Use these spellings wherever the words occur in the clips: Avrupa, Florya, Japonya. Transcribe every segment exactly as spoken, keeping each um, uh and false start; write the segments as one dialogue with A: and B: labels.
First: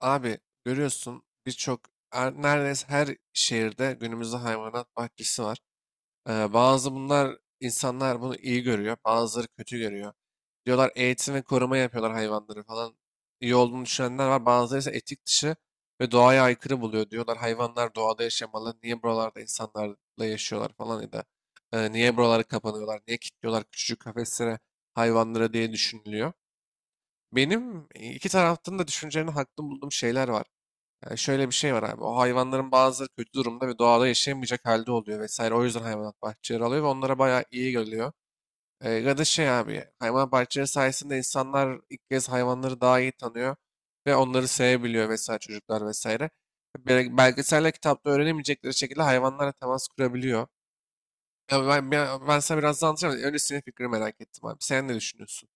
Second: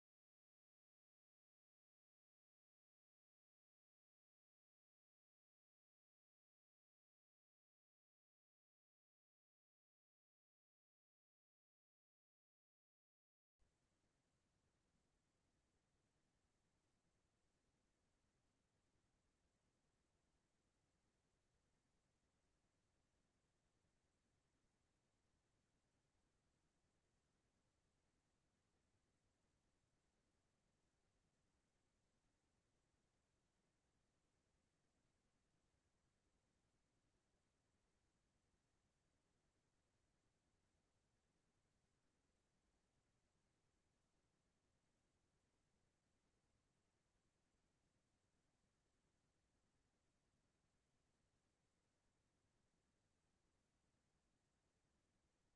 A: Abi görüyorsun birçok er- neredeyse her şehirde günümüzde hayvanat bahçesi var. Ee, bazı bunlar insanlar bunu iyi görüyor, bazıları kötü görüyor. Diyorlar eğitim ve koruma yapıyorlar hayvanları falan. İyi olduğunu düşünenler var. Bazıları ise etik dışı ve doğaya aykırı buluyor. Diyorlar hayvanlar doğada yaşamalı. Niye buralarda insanlarla yaşıyorlar falan ya da e, niye buraları kapanıyorlar, niye kilitliyorlar küçücük kafeslere hayvanları diye düşünülüyor. Benim iki taraftan da düşüncelerini haklı bulduğum şeyler var. Yani şöyle bir şey var abi. O hayvanların bazıları kötü durumda ve doğada yaşayamayacak halde oluyor vesaire. O yüzden hayvanat bahçeleri alıyor ve onlara bayağı iyi geliyor. Ee, ya da şey abi hayvanat bahçeleri sayesinde insanlar ilk kez hayvanları daha iyi tanıyor ve onları sevebiliyor vesaire çocuklar vesaire. Bel- Belgeselle kitapta öğrenemeyecekleri şekilde hayvanlarla temas kurabiliyor. Ya ben, ben, ben sana biraz daha anlatacağım. Önce senin fikrini merak ettim abi. Sen ne düşünüyorsun?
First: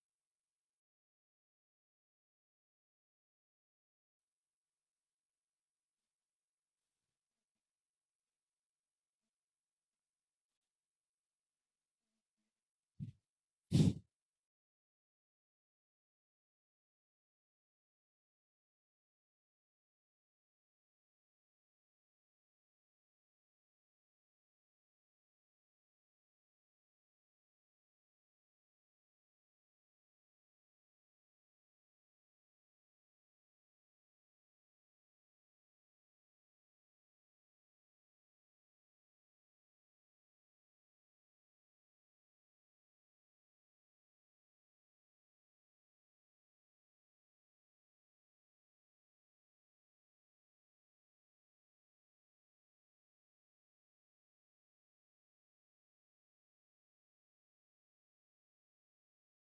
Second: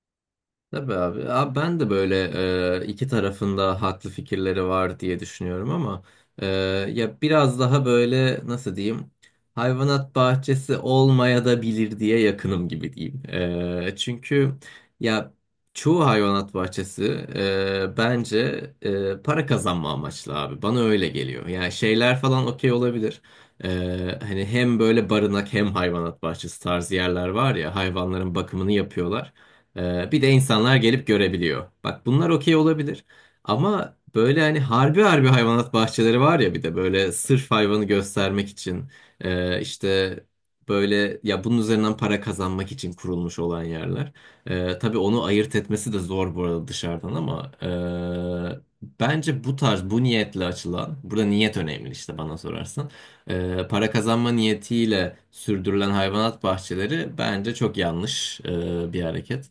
B: Tabii abi. Abi ben de böyle e, iki tarafında haklı fikirleri var diye düşünüyorum ama e, ya biraz daha böyle nasıl diyeyim hayvanat bahçesi olmaya da bilir diye yakınım gibi diyeyim. E, çünkü ya çoğu hayvanat bahçesi e, bence e, para kazanma amaçlı abi. Bana öyle geliyor. Yani şeyler falan okey olabilir. E, hani hem böyle barınak hem hayvanat bahçesi tarzı yerler var ya hayvanların bakımını yapıyorlar. Ee, bir de insanlar gelip görebiliyor. Bak bunlar okey olabilir. Ama böyle hani harbi harbi hayvanat bahçeleri var ya bir de böyle sırf hayvanı göstermek için e, işte böyle ya bunun üzerinden para kazanmak için kurulmuş olan yerler. E, tabii onu ayırt etmesi de zor bu arada dışarıdan ama e, bence bu tarz bu niyetle açılan burada niyet önemli işte bana sorarsan. E, para kazanma niyetiyle sürdürülen hayvanat bahçeleri bence çok yanlış e, bir hareket.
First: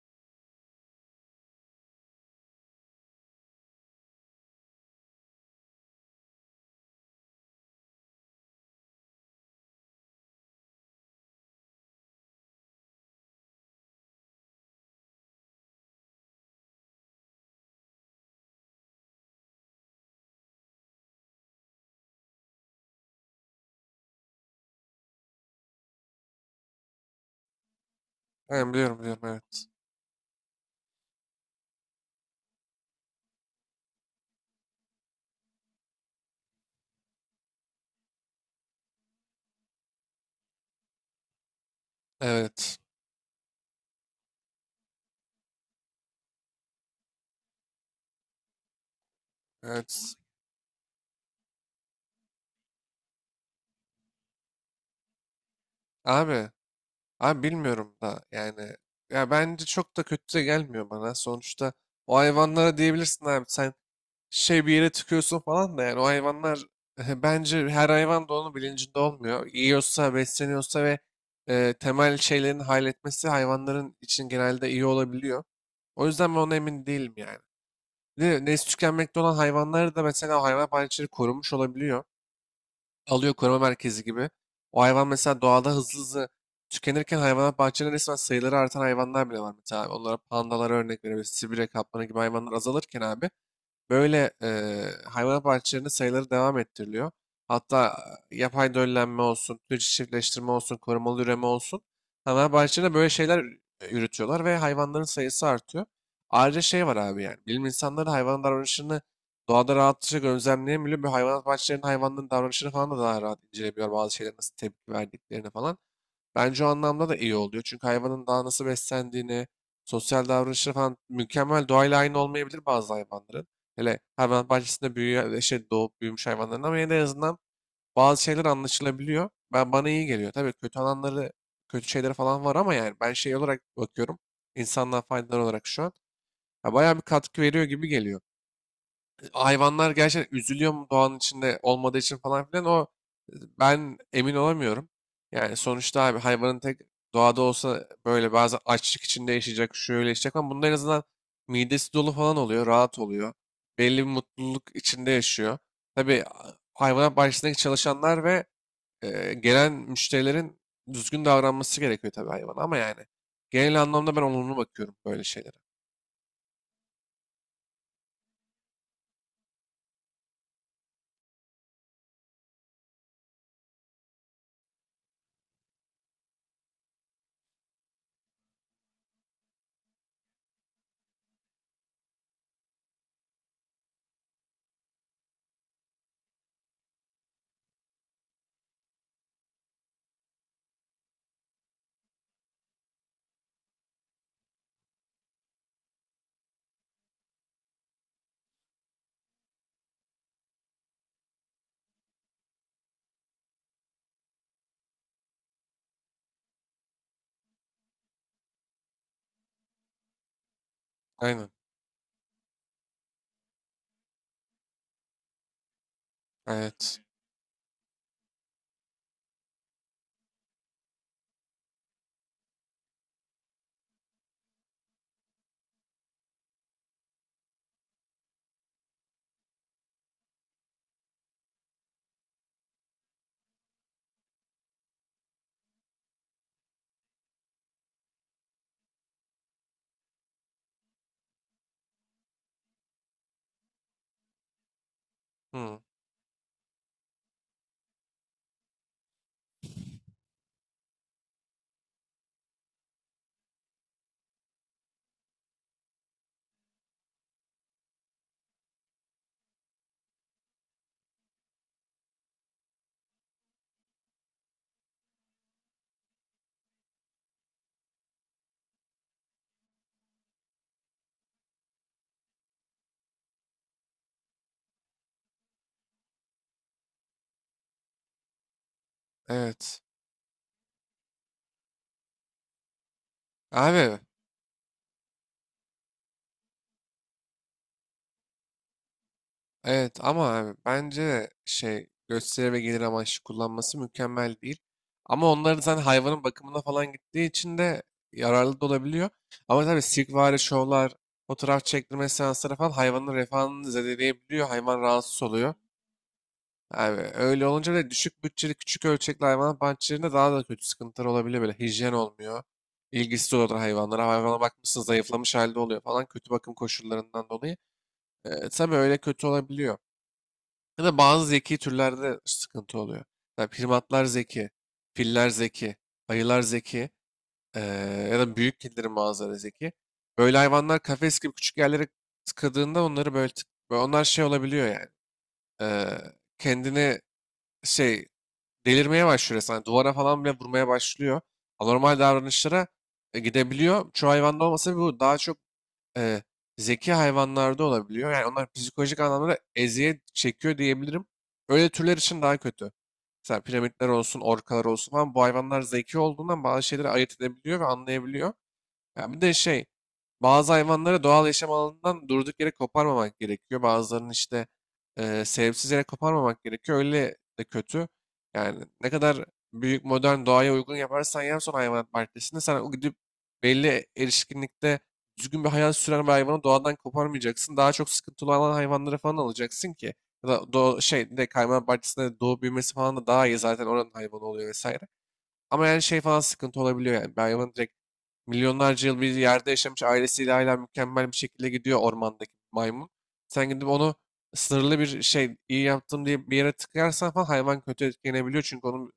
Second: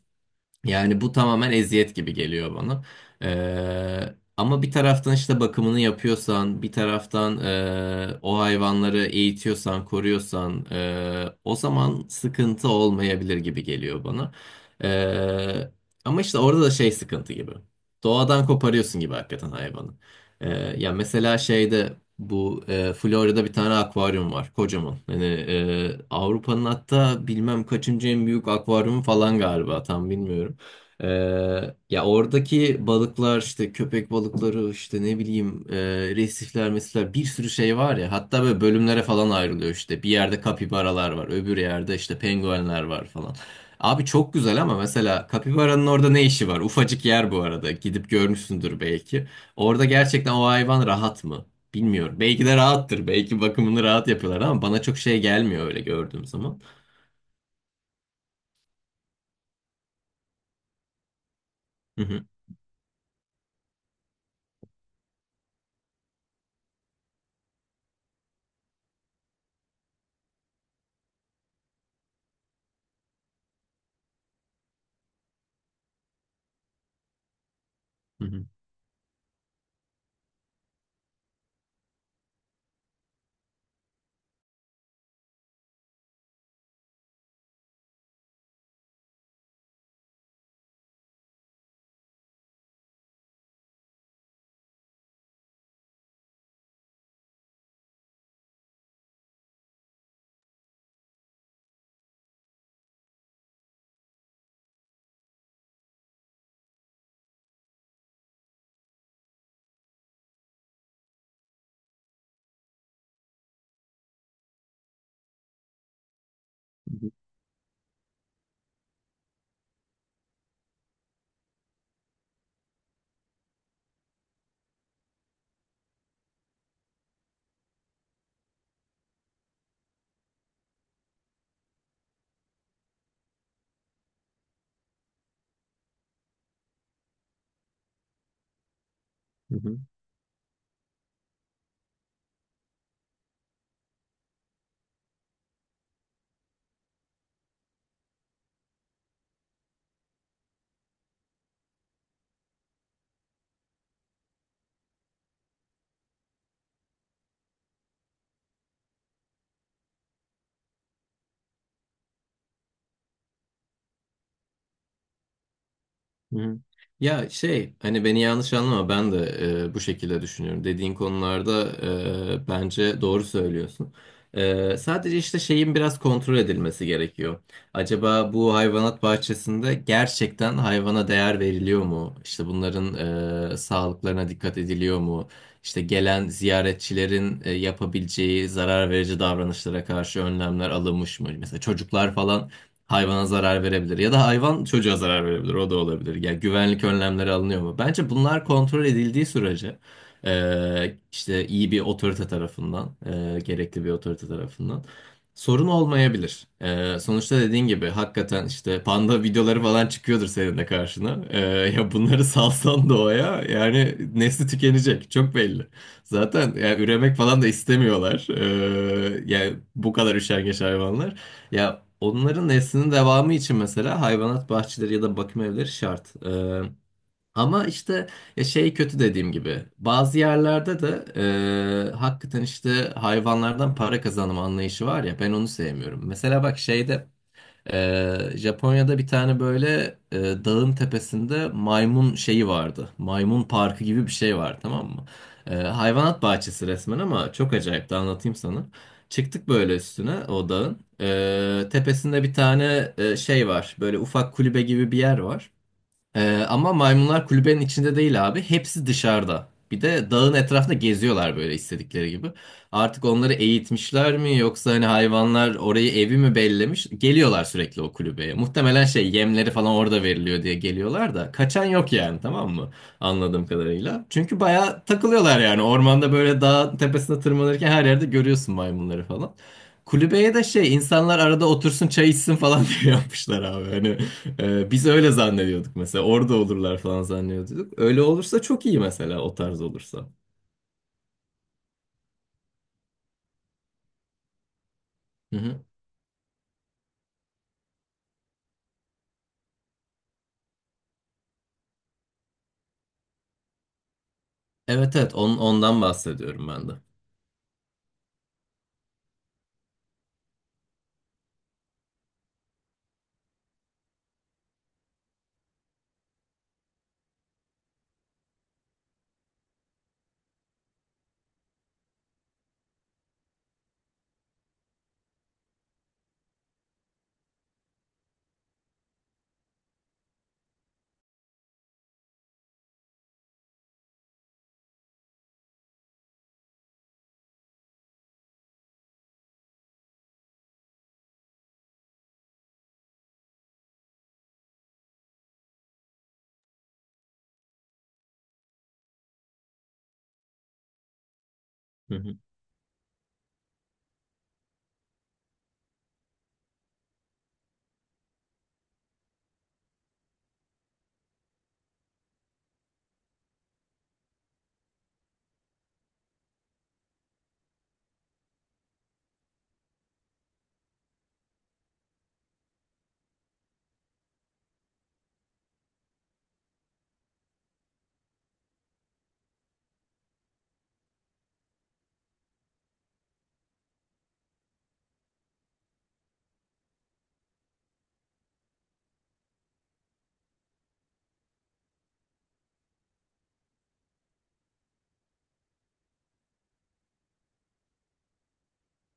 B: Yani bu tamamen eziyet gibi geliyor bana. Ee, ama bir taraftan işte bakımını yapıyorsan, bir taraftan e, o hayvanları eğitiyorsan, koruyorsan, e, o zaman sıkıntı olmayabilir gibi geliyor bana. Ee, Ama işte orada da şey sıkıntı gibi. Doğadan koparıyorsun gibi hakikaten hayvanı. Ee, Ya mesela şeyde bu e, Florya'da bir tane akvaryum var, kocaman. Hani e, Avrupa'nın hatta bilmem kaçıncı en büyük
A: Ben biliyorum
B: akvaryumu
A: biliyorum
B: falan
A: evet.
B: galiba, tam bilmiyorum. Ee, ya oradaki balıklar işte köpek balıkları işte ne bileyim e, resifler mesela bir sürü şey var ya hatta böyle bölümlere falan ayrılıyor işte bir yerde kapibaralar var öbür yerde işte
A: Evet.
B: penguenler var falan. Abi çok güzel ama mesela kapibaranın orada ne işi var? Ufacık yer bu arada gidip görmüşsündür belki. Orada
A: Evet.
B: gerçekten o hayvan rahat mı? Bilmiyorum. Belki de rahattır. Belki bakımını rahat yapıyorlar ama bana çok şey gelmiyor öyle gördüğüm
A: Abi.
B: zaman.
A: Abi bilmiyorum da yani ya bence çok da kötü de gelmiyor bana. Sonuçta
B: Hı
A: o
B: hı.
A: hayvanlara diyebilirsin abi sen şey bir yere tıkıyorsun falan da yani o hayvanlar bence her hayvan da onun bilincinde olmuyor. Yiyorsa, besleniyorsa ve e, temel şeylerin halletmesi hayvanların için genelde iyi olabiliyor. O yüzden ben ona emin değilim yani.
B: Hı
A: Ne,
B: hı.
A: nesli tükenmekte olan hayvanları da mesela o hayvan bahçeleri korunmuş olabiliyor alıyor koruma merkezi gibi. O hayvan mesela doğada hızlı hızlı tükenirken hayvanat bahçelerinde resmen sayıları artan hayvanlar bile var mesela. Abi. Onlara pandalara örnek verebiliriz. Sibirya kaplanı gibi hayvanlar azalırken abi böyle eee hayvanat bahçelerinde sayıları devam ettiriliyor. Hatta e, yapay döllenme olsun, türcü çiftleştirme olsun, korumalı üreme olsun. Hayvanat bahçelerinde böyle şeyler e, yürütüyorlar ve hayvanların sayısı artıyor. Ayrıca şey var abi yani. Bilim insanları hayvanın davranışını doğada rahatlıkla gözlemleyebiliyor. Böyle hayvanat bahçelerinin hayvanların davranışını falan da daha rahat inceleyebiliyor. Bazı şeylere nasıl tepki verdiklerini falan. Bence o anlamda da iyi oluyor. Çünkü hayvanın daha nasıl beslendiğini, sosyal davranışları falan mükemmel doğayla aynı olmayabilir bazı hayvanların. Hele hayvan bahçesinde büyüyen, şey, doğup büyümüş hayvanların ama yine de en azından bazı şeyler anlaşılabiliyor. Ben bana iyi geliyor. Tabii kötü alanları, kötü şeyleri falan var ama yani ben şey olarak bakıyorum. İnsanlığa faydalar olarak şu an. Ya bayağı bir katkı veriyor gibi geliyor
B: Hı hı.
A: hayvanlar gerçekten üzülüyor mu doğanın içinde olmadığı için falan filan o e, ben emin olamıyorum. Yani sonuçta abi hayvanın tek doğada olsa böyle bazı açlık içinde yaşayacak, şöyle yaşayacak ama bunda en azından midesi dolu falan oluyor, rahat oluyor. Belli bir mutluluk içinde yaşıyor. Tabii a- hayvanat bahçesindeki çalışanlar ve e, gelen müşterilerin düzgün davranması gerekiyor tabii hayvana ama yani genel anlamda ben olumlu bakıyorum böyle şeylere.
B: Hı. Ya şey hani beni yanlış anlama ben de e, bu şekilde düşünüyorum. Dediğin konularda e, bence doğru söylüyorsun. E, sadece işte şeyin biraz kontrol edilmesi gerekiyor. Acaba bu hayvanat bahçesinde gerçekten hayvana değer veriliyor mu? İşte bunların e, sağlıklarına dikkat ediliyor mu? İşte gelen ziyaretçilerin e, yapabileceği zarar verici davranışlara karşı önlemler alınmış mı? Mesela çocuklar falan hayvana zarar verebilir ya da hayvan çocuğa zarar verebilir o da olabilir. Yani güvenlik önlemleri alınıyor mu? Bence bunlar kontrol edildiği sürece e, işte iyi bir otorite tarafından e, gerekli bir otorite tarafından sorun olmayabilir. E, sonuçta dediğin gibi hakikaten işte panda videoları falan çıkıyordur senin de karşına. E,
A: Aynen.
B: ya bunları salsan doğaya yani nesli tükenecek çok belli. Zaten yani
A: Evet.
B: üremek falan da istemiyorlar. E, yani bu kadar üşengeç hayvanlar. Ya onların neslinin devamı için mesela hayvanat bahçeleri ya da bakım evleri şart. Ee, ama işte ya şey kötü dediğim gibi bazı yerlerde de e, hakikaten işte hayvanlardan para kazanma anlayışı var ya ben onu sevmiyorum. Mesela bak şeyde ee, Japonya'da bir tane böyle e, dağın tepesinde maymun şeyi vardı. Maymun parkı gibi bir şey var tamam mı? Ee,
A: Hı,
B: hayvanat bahçesi resmen ama çok acayip de anlatayım sana. Çıktık böyle üstüne o dağın. Ee, tepesinde bir tane e, şey var. Böyle ufak kulübe gibi bir yer var. Ee, ama maymunlar kulübenin içinde değil abi. Hepsi dışarıda. Bir de dağın etrafında geziyorlar böyle istedikleri gibi. Artık onları eğitmişler mi yoksa hani hayvanlar orayı evi mi bellemiş? Geliyorlar sürekli o kulübeye. Muhtemelen şey yemleri falan orada veriliyor diye geliyorlar da kaçan yok yani tamam mı? Anladığım kadarıyla. Çünkü bayağı takılıyorlar yani. Ormanda böyle dağ tepesine tırmanırken her yerde görüyorsun maymunları falan.
A: evet.
B: Kulübeye de şey insanlar arada otursun çay içsin falan diye yapmışlar abi. Hani
A: Abi.
B: ee, biz öyle zannediyorduk mesela. Orada olurlar falan zannediyorduk. Öyle olursa çok iyi mesela o tarz
A: Evet
B: olursa.
A: ama abi bence şey gösteri ve gelir amaçlı kullanması mükemmel değil. Ama
B: Hı
A: onları
B: hı.
A: zaten hayvanın bakımına falan gittiği için de yararlı da olabiliyor. Ama tabii sirkvari şovlar, fotoğraf çektirme seansları falan hayvanın refahını zedeleyebiliyor. Hayvan
B: Evet, evet,
A: rahatsız
B: on,
A: oluyor.
B: ondan bahsediyorum ben de.
A: Abi öyle olunca da düşük bütçeli küçük ölçekli hayvanat bahçelerinde daha da kötü sıkıntılar olabiliyor. Böyle hijyen olmuyor. İlgisiz olur hayvanlara. Hayvana bakmışsın zayıflamış halde oluyor falan kötü bakım koşullarından dolayı. Ee, tabii öyle kötü olabiliyor. Ya da bazı zeki türlerde sıkıntı oluyor. Yani primatlar zeki, filler zeki, ayılar zeki eee, ya da büyük kedilerin bazıları zeki. Böyle hayvanlar kafes gibi küçük yerlere tıkadığında onları böyle, tık- böyle onlar şey olabiliyor yani. Eee, kendini şey delirmeye başlıyor resmen. Duvara falan bile vurmaya başlıyor. Anormal davranışlara e, gidebiliyor. Çoğu hayvanda olmasa bu daha çok e, zeki hayvanlarda olabiliyor. Yani onlar psikolojik anlamda eziyet çekiyor diyebilirim. Öyle
B: Hı
A: türler
B: hı.
A: için daha kötü. Mesela piramitler olsun, orkalar olsun falan bu hayvanlar zeki olduğundan bazı şeyleri ayırt edebiliyor ve anlayabiliyor. Ya bir de şey, bazı hayvanları doğal yaşam alanından durduk yere koparmamak gerekiyor. Bazılarının işte eee sebepsiz yere koparmamak gerekiyor. Öyle de kötü. Yani ne kadar büyük modern doğaya uygun yaparsan yap son hayvanat bahçesinde sen o gidip belli erişkinlikte düzgün bir hayat süren bir hayvanı doğadan koparmayacaksın. Daha çok sıkıntılı olan hayvanları falan alacaksın ki. Ya da doğ, şey bir de hayvanat bahçesinde doğup büyümesi falan da daha iyi zaten oranın hayvanı oluyor vesaire. Ama yani şey falan sıkıntı olabiliyor yani. Bir hayvan direkt milyonlarca yıl bir yerde yaşamış ailesiyle hala mükemmel bir şekilde gidiyor ormandaki maymun. Sen gidip onu sınırlı bir şey iyi yaptım diye bir yere tıkarsan falan hayvan kötü etkilenebiliyor. Çünkü onun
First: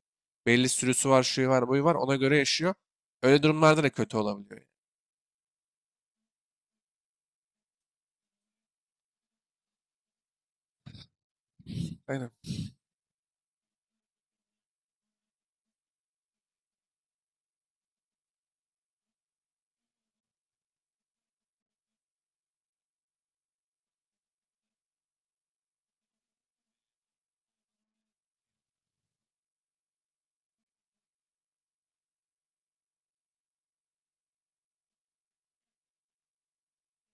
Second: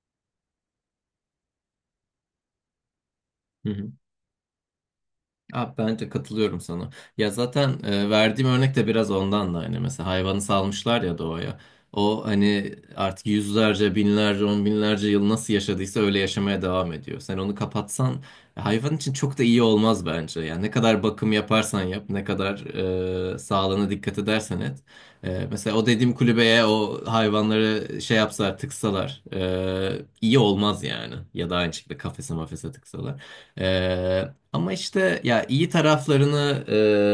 A: belli sürüsü var, şuyu var, buyu var. Ona göre yaşıyor. Öyle
B: Hı
A: durumlarda da
B: hı.
A: kötü olabiliyor yani.
B: Abi bence katılıyorum sana. Ya zaten e, verdiğim örnek de biraz ondan da hani mesela hayvanı salmışlar ya doğaya. O
A: Aynen.
B: hani artık yüzlerce, binlerce, on binlerce yıl nasıl yaşadıysa öyle yaşamaya devam ediyor. Sen onu kapatsan hayvan için çok da iyi olmaz bence. Yani ne kadar bakım yaparsan yap, ne kadar e, sağlığına dikkat edersen et. E, mesela o dediğim kulübeye o hayvanları şey yapsalar, tıksalar e, iyi olmaz yani. Ya da aynı şekilde kafese mafese tıksalar. E, Ama işte ya iyi taraflarını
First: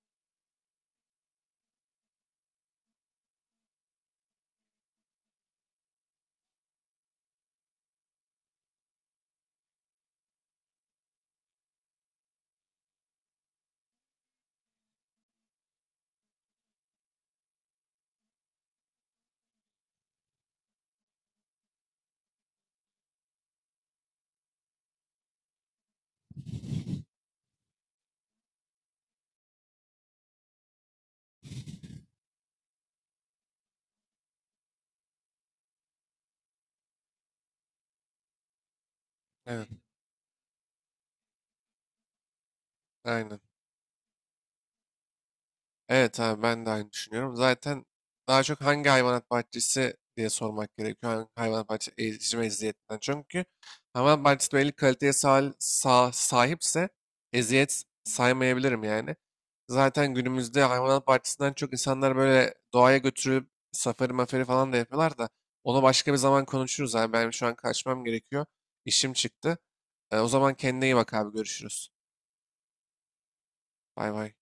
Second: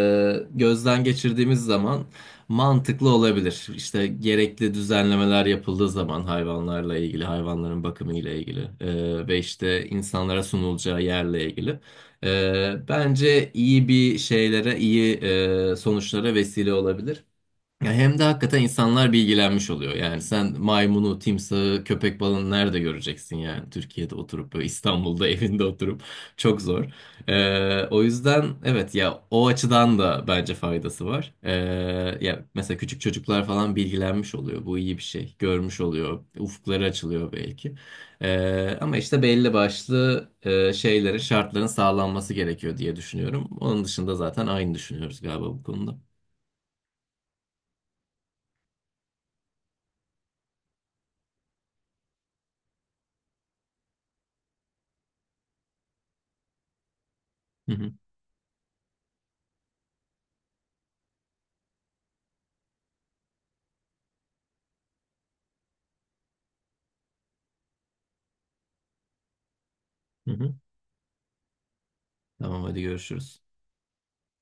B: e, gözden geçirdiğimiz zaman mantıklı olabilir. İşte gerekli düzenlemeler yapıldığı zaman hayvanlarla ilgili, hayvanların bakımı ile ilgili e, ve işte insanlara sunulacağı yerle ilgili. E, bence iyi bir şeylere, iyi e, sonuçlara vesile olabilir. Ya hem de hakikaten insanlar bilgilenmiş oluyor. Yani sen maymunu, timsahı, köpek balığını nerede göreceksin yani? Türkiye'de oturup böyle İstanbul'da evinde oturup çok zor. Ee, o yüzden evet ya o açıdan da bence faydası var. Ee, ya mesela küçük çocuklar falan bilgilenmiş oluyor. Bu iyi bir şey. Görmüş oluyor. Ufukları açılıyor belki. Ee, ama işte belli
A: Evet.
B: başlı e, şeylerin, şartların sağlanması gerekiyor diye
A: Aynen.
B: düşünüyorum. Onun dışında zaten aynı düşünüyoruz galiba bu konuda.
A: Evet abi ben de aynı düşünüyorum. Zaten daha çok hangi hayvanat bahçesi diye sormak gerekiyor. Hangi hayvanat bahçesi ezici eziyetinden. Çünkü hayvanat bahçesi belli kaliteye sahil- sa- sahipse
B: Hı
A: eziyet
B: hı.
A: saymayabilirim yani. Zaten günümüzde hayvanat bahçesinden çok insanlar böyle doğaya götürüp safari mafari falan da yapıyorlar da onu başka bir zaman konuşuruz abi. Benim şu an kaçmam gerekiyor. İşim çıktı. E, o
B: Hı
A: zaman
B: hı.
A: kendine iyi bak abi görüşürüz.
B: Tamam, hadi görüşürüz.
A: Bay bay.